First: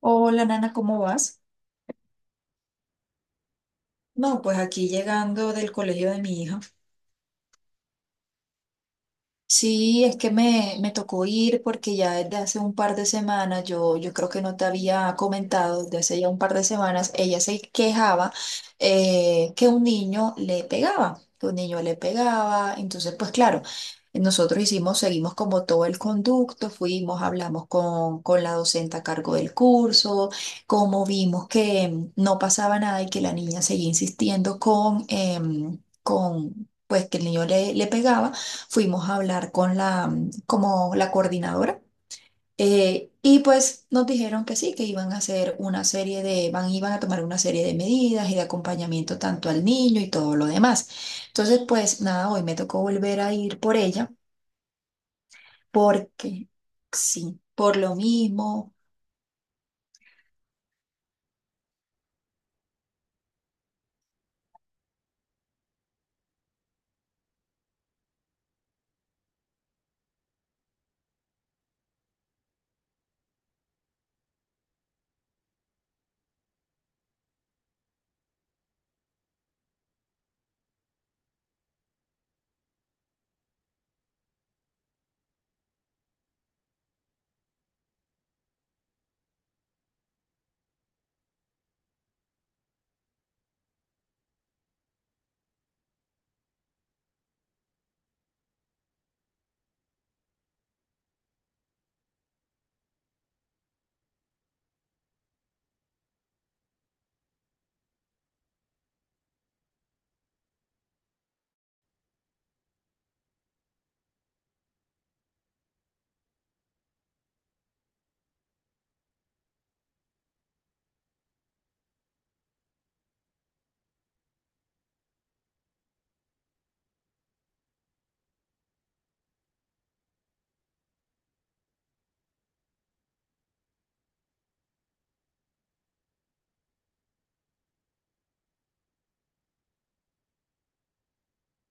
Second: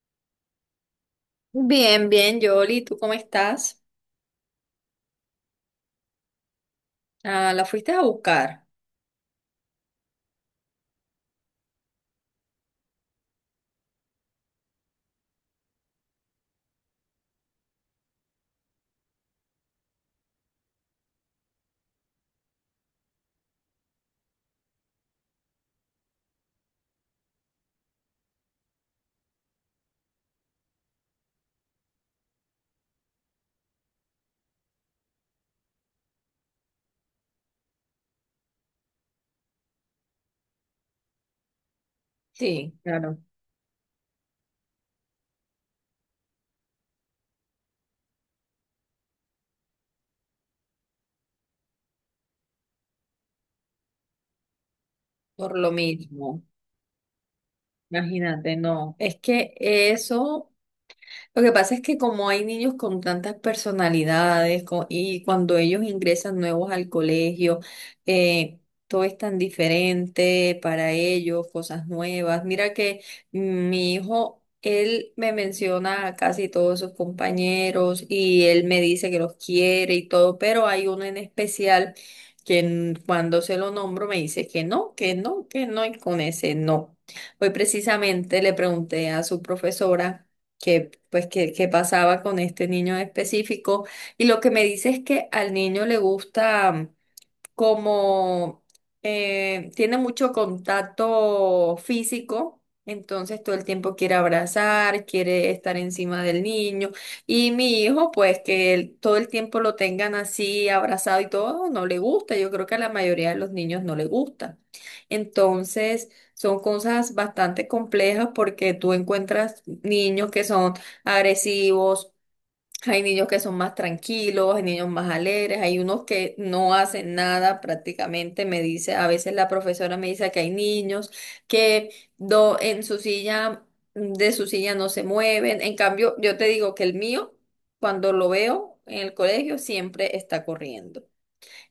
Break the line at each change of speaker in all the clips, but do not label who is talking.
Hola, Nana, ¿cómo vas?
Bien, bien, Yoli, ¿tú cómo estás?
No, pues aquí llegando del colegio de mi hija.
Ah, la fuiste a buscar.
Sí, es que me tocó ir porque ya desde hace un par de semanas, yo creo que no te había comentado, desde hace ya un par de semanas, ella se quejaba, que un niño le pegaba, que un niño le pegaba. Entonces, pues claro, nosotros hicimos, seguimos como todo el conducto, fuimos, hablamos con la docente a cargo del curso, como vimos que no pasaba nada y que la niña seguía insistiendo con pues que el niño le pegaba, fuimos a hablar con la, como la coordinadora.
Sí, claro,
Y pues nos dijeron que sí, que iban a hacer una serie de, iban a tomar una serie de medidas y de acompañamiento tanto al niño y todo lo demás. Entonces, pues nada, hoy me tocó volver a ir por ella
por lo mismo.
porque sí, por lo
Imagínate,
mismo.
no. Es que eso lo que pasa es que como hay niños con tantas personalidades y cuando ellos ingresan nuevos al colegio, eh, todo es tan diferente para ellos, cosas nuevas. Mira que mi hijo, él me menciona a casi todos sus compañeros y él me dice que los quiere y todo, pero hay uno en especial que cuando se lo nombro me dice que no, que no, que no y con ese no. Hoy precisamente le pregunté a su profesora qué pasaba con este niño en específico. Y lo que me dice es que al niño le gusta como tiene mucho contacto físico, entonces todo el tiempo quiere abrazar, quiere estar encima del niño. Y mi hijo, pues que todo el tiempo lo tengan así abrazado y todo, no le gusta. Yo creo que a la mayoría de los niños no le gusta. Entonces, son cosas bastante complejas porque tú encuentras niños que son agresivos, hay niños que son más tranquilos, hay niños más alegres, hay unos que no hacen nada prácticamente, me dice, a veces la profesora me dice que hay niños que en su silla, de su silla no se mueven. En cambio, yo te digo que el mío, cuando lo veo en el colegio, siempre está corriendo.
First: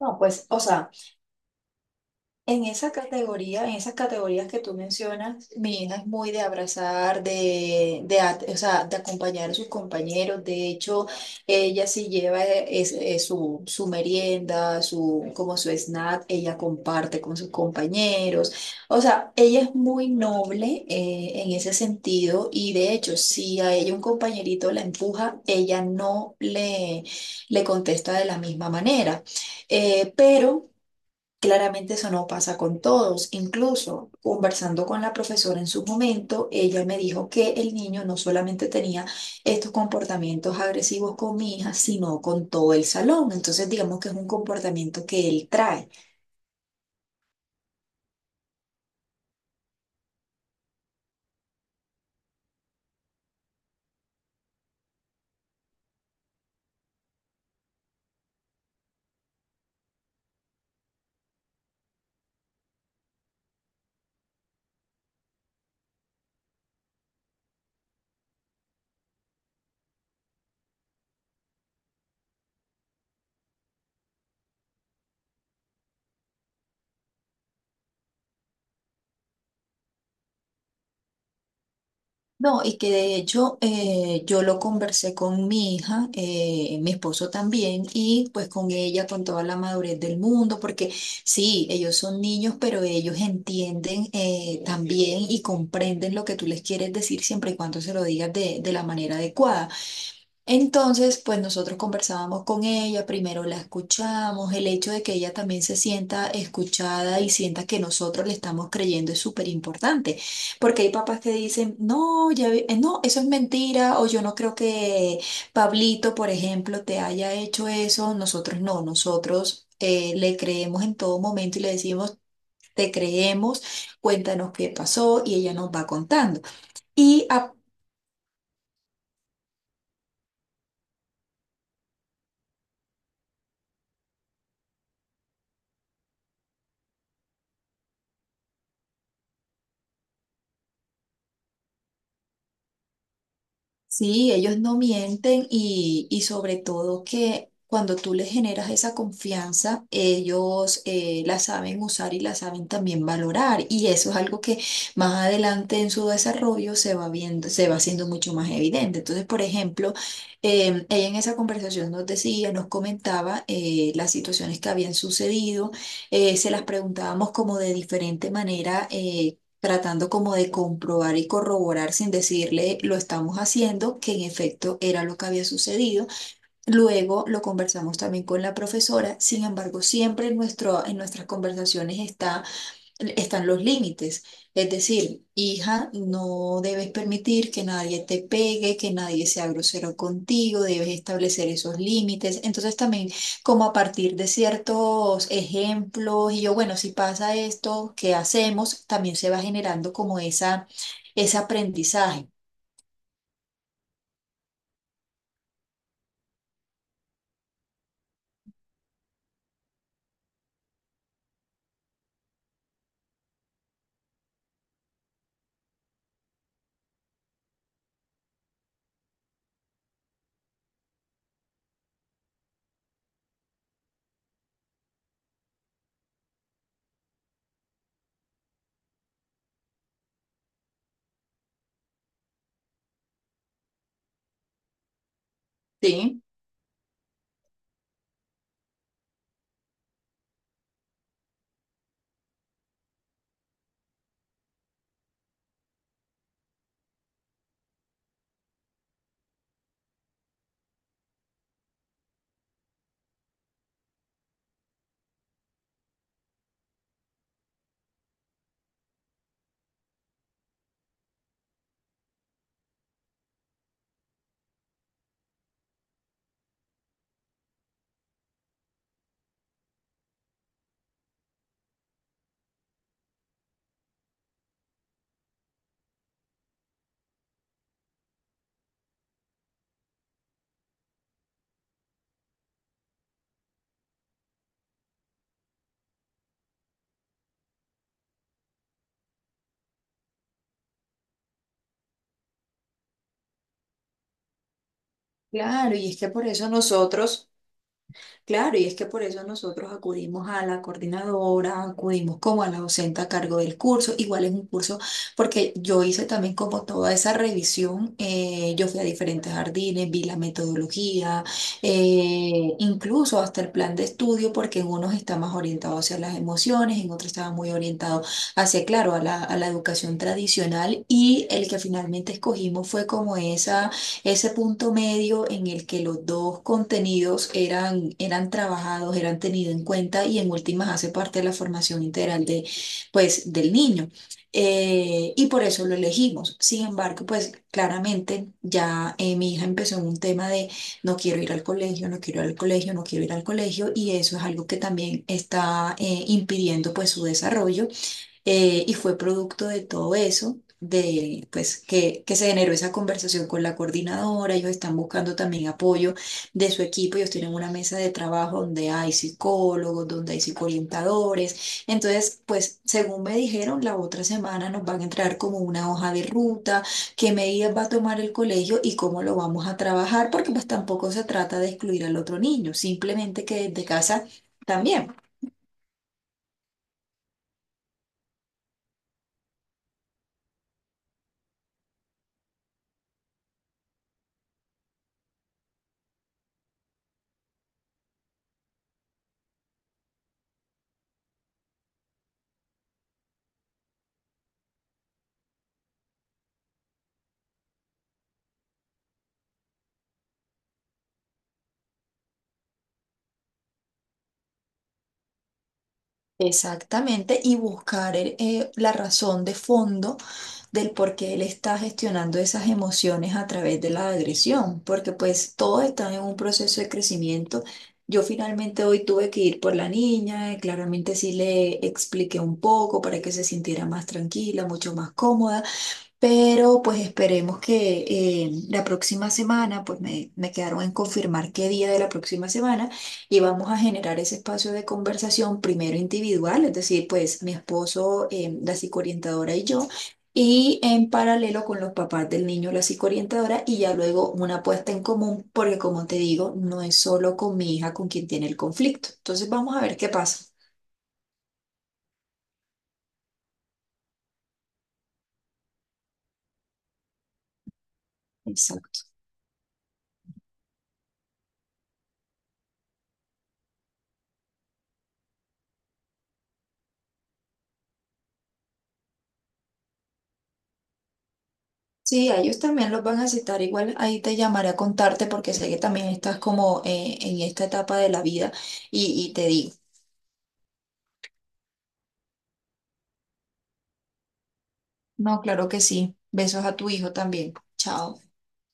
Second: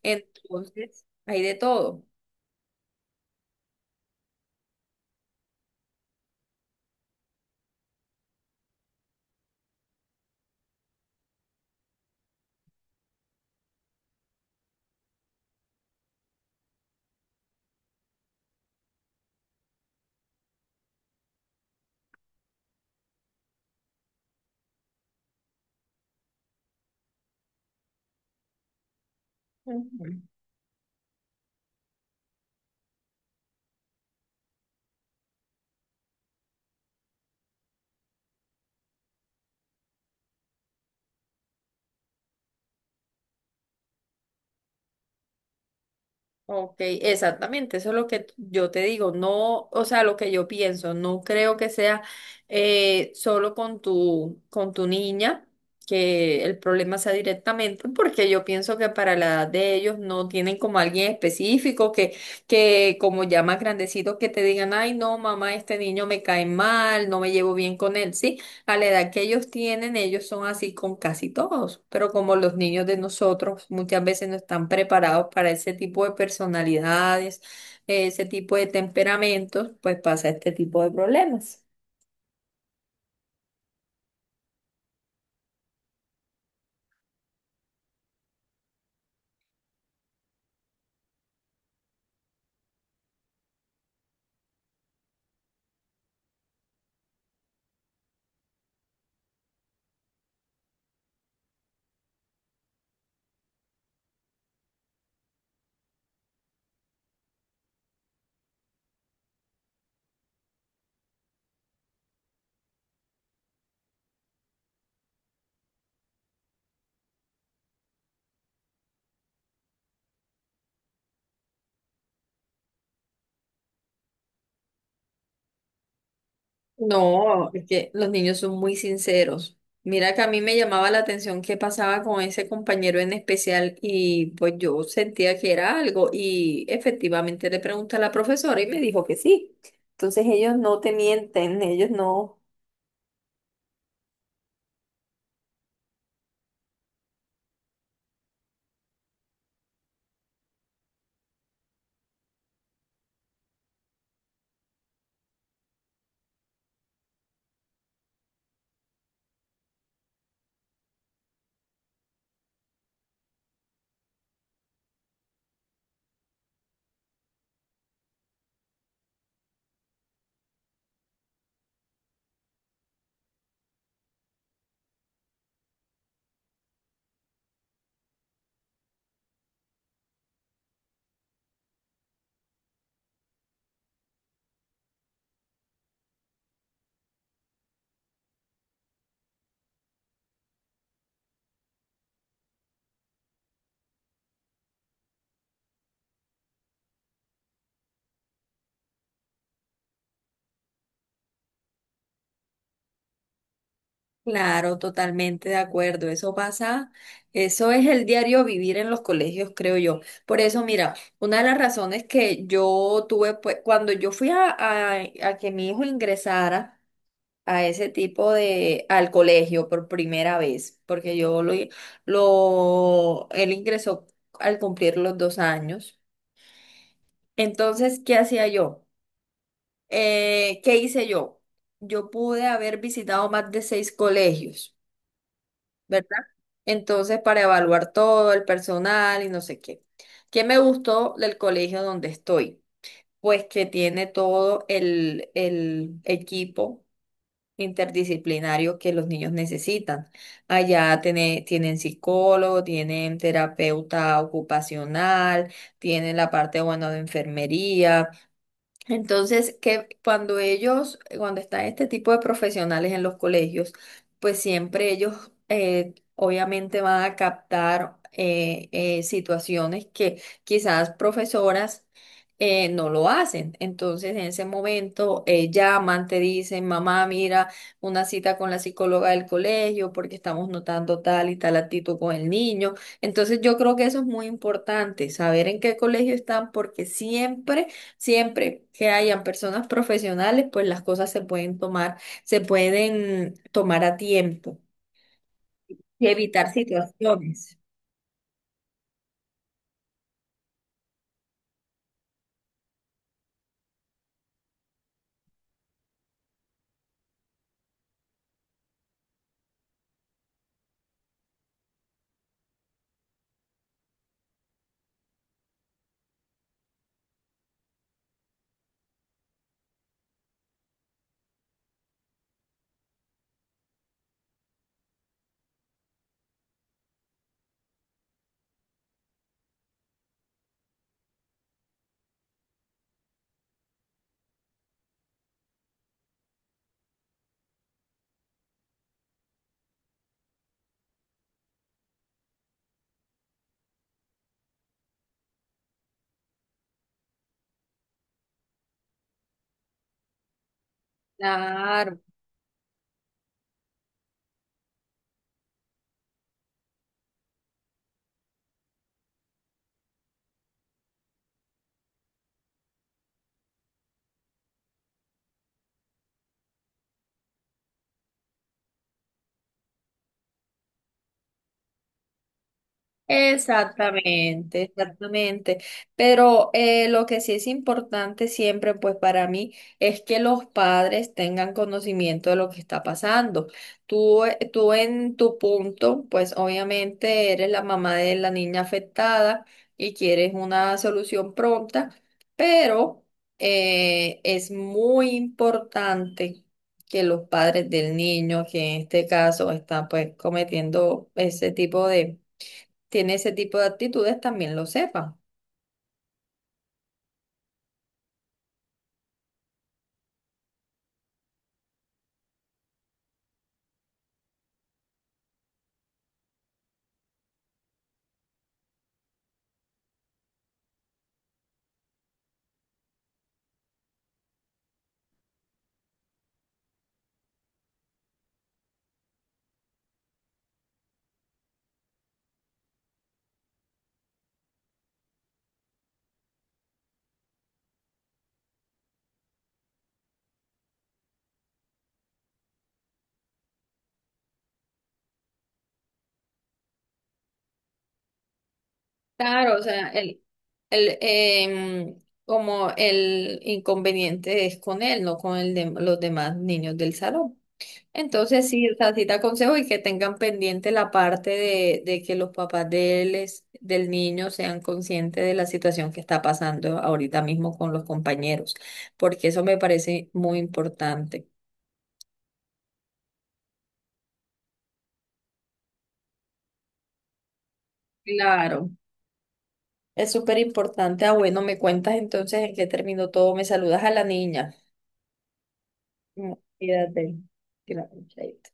No, pues, o sea.
Entonces, hay de todo.
En esa categoría, en esas categorías que tú mencionas, mi hija es muy de abrazar, o sea, de acompañar a sus compañeros. De hecho, ella sí lleva su merienda, su, como su snack, ella comparte con sus compañeros. O sea, ella es muy noble, en ese sentido y de hecho, si a ella un compañerito la empuja, ella no le, le contesta de la misma manera. Eh,
Ujú.
pero... Claramente eso no pasa con todos. Incluso conversando con la profesora en su momento, ella me dijo que el niño no solamente tenía estos comportamientos agresivos con mi hija, sino con todo el salón. Entonces digamos que es un comportamiento que él trae.
Ok, exactamente, eso es lo que yo te digo, no, o sea, lo que yo pienso, no creo que sea solo con con tu niña, que el problema sea directamente, porque yo pienso que para la edad de ellos no tienen como alguien específico que como ya más grandecitos que te digan, ay, no, mamá, este niño me cae mal, no me llevo bien con él, ¿sí? A la edad que ellos tienen, ellos son así con casi todos, pero como los niños de nosotros muchas veces no están preparados para ese tipo de personalidades, ese tipo de temperamentos, pues pasa este tipo de problemas.
No, y que de hecho, yo lo conversé con mi hija, mi esposo también, y pues con ella, con toda la madurez del mundo, porque sí, ellos son niños, pero ellos entienden, también y comprenden lo que tú les quieres decir siempre y cuando se lo digas de la manera adecuada. Entonces, pues nosotros conversábamos con ella, primero la escuchamos, el hecho de que ella también se sienta escuchada y sienta que nosotros le estamos creyendo es súper importante, porque hay papás que dicen, no, no, eso es mentira, o yo no creo que Pablito, por ejemplo, te haya hecho eso, nosotros no, nosotros le creemos en todo momento y le decimos, te creemos, cuéntanos qué pasó y ella nos va contando. Y
No, es que los niños son muy sinceros. Mira que a mí me llamaba la atención qué pasaba con ese compañero en especial y pues yo sentía que era algo y efectivamente le pregunté a la profesora y me dijo que sí. Entonces ellos no te mienten, ellos no.
Sí, ellos no mienten y sobre todo que cuando tú les generas esa confianza, ellos, la saben usar y la saben también valorar. Y eso es algo que más adelante en su desarrollo se va viendo, se va haciendo mucho más evidente. Entonces, por ejemplo, ella en esa conversación nos decía, nos comentaba, las situaciones que habían sucedido, se las preguntábamos como de diferente manera, tratando como de comprobar y corroborar sin decirle lo estamos haciendo, que en efecto era lo que había sucedido. Luego lo conversamos también con la profesora, sin embargo, siempre en nuestras conversaciones están los límites. Es decir, hija, no debes permitir que nadie te pegue, que nadie sea grosero contigo, debes establecer esos límites. Entonces también, como a partir de ciertos ejemplos y yo, bueno, si pasa esto, ¿qué hacemos? También se va generando como ese aprendizaje,
Claro, totalmente de acuerdo. Eso pasa, eso es el diario vivir en los colegios, creo yo. Por eso, mira, una de las razones que yo tuve, pues, cuando yo fui a, a que mi hijo ingresara a ese tipo de, al colegio por primera vez, porque yo él ingresó al cumplir los dos años. Entonces, ¿qué hacía yo? ¿qué hice yo? Yo pude haber visitado más de seis colegios. ¿Verdad?
¿sí?
Entonces, para evaluar todo el personal y no sé qué. ¿Qué me gustó del colegio donde estoy? Pues que tiene todo el equipo interdisciplinario que los niños necesitan. Allá tienen psicólogo, tienen terapeuta ocupacional, tienen la parte, bueno, de enfermería, entonces, que cuando ellos, cuando están este tipo de profesionales en los colegios, pues siempre ellos obviamente van a captar situaciones que quizás profesoras no lo hacen. Entonces, en ese momento llaman, te dicen, mamá, mira, una cita con la psicóloga del colegio porque estamos notando tal y tal actitud con el niño. Entonces, yo creo que eso es muy importante, saber en qué colegio están porque siempre que hayan personas profesionales, pues las cosas se pueden tomar a tiempo
Claro, y es
y
que por eso
evitar
nosotros...
situaciones.
Claro, y es que por eso nosotros acudimos a la coordinadora, acudimos como a la docente a cargo del curso, igual es un curso, porque yo hice también como toda esa revisión, yo fui a diferentes jardines, vi la metodología, incluso hasta el plan de estudio, porque en unos está más orientado hacia las emociones, en otros estaba muy orientado hacia, claro, a la educación tradicional y el que finalmente escogimos fue como esa ese punto medio en el que los dos contenidos eran trabajados, eran tenidos en cuenta y en últimas hace parte de la formación integral de, pues, del niño. Y por eso lo elegimos. Sin embargo, pues claramente ya, mi hija empezó en un tema de no quiero ir al colegio, no quiero ir al colegio, no quiero ir al colegio y eso es algo que también está, impidiendo pues su desarrollo. Y fue producto de todo eso, de pues
Claro.
que se generó esa conversación con la coordinadora, ellos están buscando también apoyo de su equipo, ellos tienen una mesa de trabajo donde hay psicólogos, donde hay psicoorientadores, entonces pues según me dijeron, la otra semana nos van a entrar como una hoja de ruta, qué medidas va a tomar el colegio y cómo lo vamos a trabajar, porque pues tampoco se trata de excluir al otro niño, simplemente que desde casa...
Exactamente,
También.
exactamente. Pero lo que sí es importante siempre, pues para mí, es que los padres tengan conocimiento de lo que está pasando. Tú, tú en tu punto, pues obviamente eres la mamá de la niña afectada y quieres una solución pronta, pero es muy importante que los padres del niño, que en este caso están pues cometiendo ese tipo de, tiene ese tipo de actitudes, también lo sepan.
Exactamente, y buscar la razón de fondo del por qué él está gestionando esas emociones a través de la agresión, porque pues todos están en un proceso de crecimiento. Yo finalmente hoy tuve que ir por la niña, claramente sí le expliqué un poco para que se sintiera más tranquila, mucho más cómoda. Pero pues esperemos que, la próxima semana, pues me quedaron en confirmar qué día de la próxima semana y vamos a generar ese espacio de conversación primero individual, es decir, pues mi esposo, la psicoorientadora y yo, y en paralelo con los papás del niño, la psicoorientadora, y ya luego una puesta en común, porque como te digo, no es solo con mi hija con quien tiene el conflicto. Entonces vamos
Claro,
a
o
ver
sea,
qué pasa.
el, em, como el inconveniente es con él, no con el de, los demás niños del salón. Entonces sí, o
Exacto.
sea, sí te aconsejo y que tengan pendiente la parte de que los papás de él del niño sean conscientes de la situación que está pasando ahorita mismo con los compañeros, porque eso me parece muy importante.
Sí, a ellos también los van a citar. Igual ahí te llamaré a contarte porque sé que también estás como, en esta etapa de la vida
Claro,
y te digo.
es súper importante. Ah, bueno, me cuentas entonces en qué terminó todo. Me saludas a la niña.
No, claro que sí.
Mm,
Besos a tu hijo
cuídate.
también. Chao.
Claro, chaito.